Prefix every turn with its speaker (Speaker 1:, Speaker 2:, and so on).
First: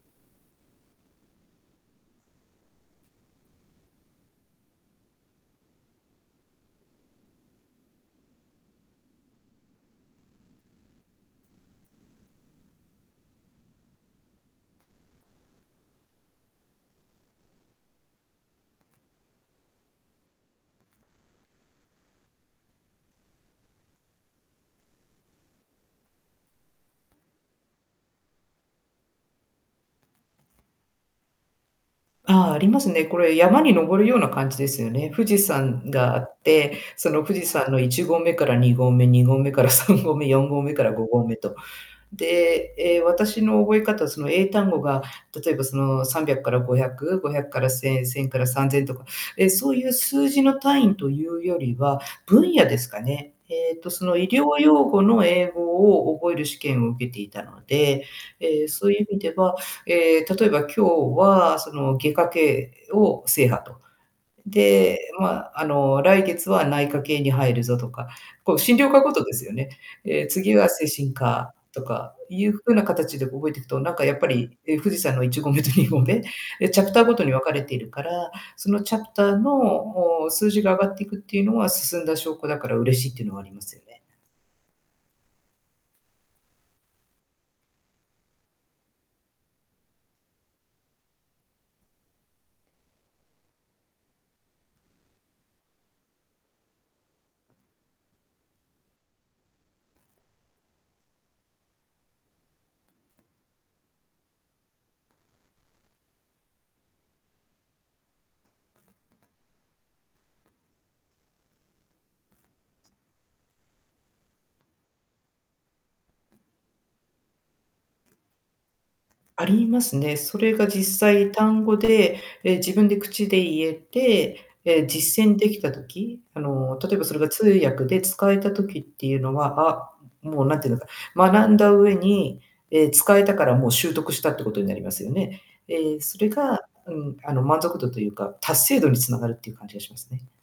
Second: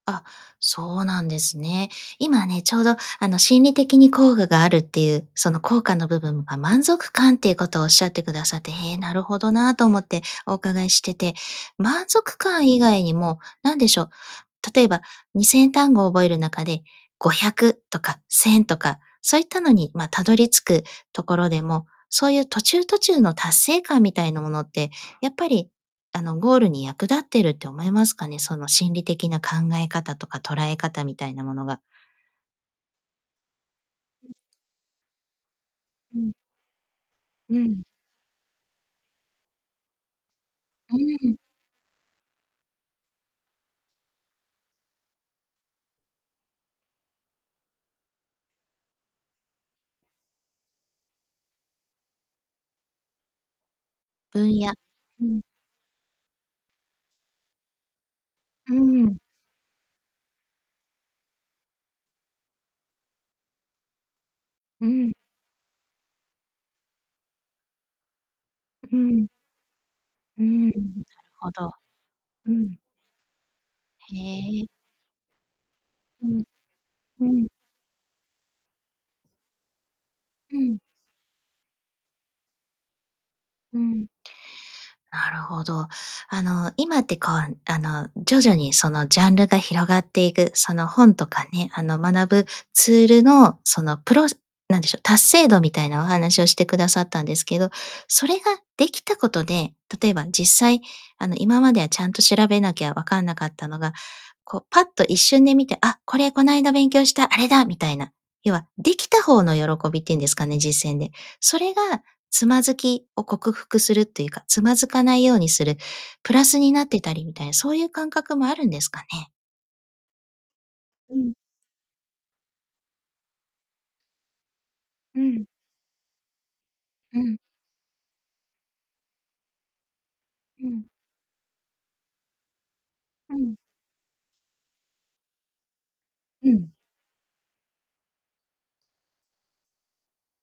Speaker 1: あ、そうなんですね。今ね、ちょうど、あの、心理的に効果があるっていう、その、効果の部分あ、満足感っていうことをおっしゃってくださって「へえ、なるほどな」と思ってお伺いしてて。満足感以外にも、なんでしょう、例えば、2000単語覚える中で、500とか、1000とか、そういったのに、ま、辿り着くところでも、そういう途中途中の達成感みたいなものって、やっぱり、あの、ゴールに役立ってるって思いますかね、その、心理的な考え方とか捉え方みたいなものが。
Speaker 2: ああ、ありますね。これ、山に登るような感じですよね。富士山があ
Speaker 1: うん。
Speaker 2: って、その、富士
Speaker 1: う
Speaker 2: 山の
Speaker 1: ん。
Speaker 2: 1合目から2合目、2合目から3合目、4合目から
Speaker 1: う
Speaker 2: 5合目
Speaker 1: ん。
Speaker 2: と。で、ええ、私の覚え方、その、英単語が、例えば、その、300から500、500から1000、1000から3000とか、ええ、そういう数字の単位というよりは、分野ですかね。ええと、その、医
Speaker 1: 分
Speaker 2: 療
Speaker 1: 野、
Speaker 2: 用語
Speaker 1: う
Speaker 2: の
Speaker 1: ん。
Speaker 2: 英語を覚える試験を受けていたので、ええ、
Speaker 1: う
Speaker 2: そういう意
Speaker 1: ん。
Speaker 2: 味では、ええ、例えば今日は、その、外科系を制覇と。
Speaker 1: う
Speaker 2: で、
Speaker 1: ん。
Speaker 2: ま、あの、来月は内科系に入るぞとか、こう、診療
Speaker 1: う
Speaker 2: 科毎
Speaker 1: ん。
Speaker 2: ですよね。ええ、
Speaker 1: う
Speaker 2: 次
Speaker 1: ん。
Speaker 2: は
Speaker 1: なる
Speaker 2: 精神
Speaker 1: ほ
Speaker 2: 科、
Speaker 1: ど。
Speaker 2: とかい
Speaker 1: う
Speaker 2: う風
Speaker 1: ん。
Speaker 2: な形で覚えていくと、なんか、や
Speaker 1: へ
Speaker 2: っぱり、
Speaker 1: え。
Speaker 2: ええ、富士山の1合目と2合目、
Speaker 1: うん。
Speaker 2: え、チャプターごと
Speaker 1: う
Speaker 2: に分
Speaker 1: ん。
Speaker 2: かれているから、そのチャプターの、お、数
Speaker 1: う
Speaker 2: 字が上
Speaker 1: ん。
Speaker 2: がっていくっていうのは進んだ証拠だから、嬉しいっていうのはあります
Speaker 1: う
Speaker 2: よね。
Speaker 1: ん。なるほど。あの、今って、こう、あの、徐々に、その、ジャンルが広がっていく、その、本とかね、あの、学ぶツールの、その、プロセなんでしょう、達成度みたいなお話をしてくださったんですけど、それができたことで、例えば、実際、あの、今まではちゃんと調べなきゃわかんなかったのが、こう、パッと一瞬で見て「あ、これこないだ勉強した、あれだ」みたいな、要は、できた方の喜びっていうんですかね、実践で。それが、躓きを克服するっていうか、躓かないようにする、プラスになってたり、みたいな、そういう感覚もあるんですかね？
Speaker 2: ありますね。それが、実
Speaker 1: う
Speaker 2: 際
Speaker 1: ん。
Speaker 2: 単語で、ええ、自分で口で言えて、ええ、
Speaker 1: う
Speaker 2: 実践
Speaker 1: ん。
Speaker 2: できた時あの、例えばそれ
Speaker 1: う
Speaker 2: が
Speaker 1: ん。
Speaker 2: 通訳で使えた時っていうのは、あもう、何て
Speaker 1: う
Speaker 2: 言う
Speaker 1: ん。
Speaker 2: のか、学んだ上に、ええ、使えた
Speaker 1: う
Speaker 2: か
Speaker 1: ん。
Speaker 2: ら、もう習得したってことになりますよね。ええ、それ
Speaker 1: う
Speaker 2: が、
Speaker 1: ん。
Speaker 2: うん、あの、満足度というか、達成度に繋がるっていう感じがしますね。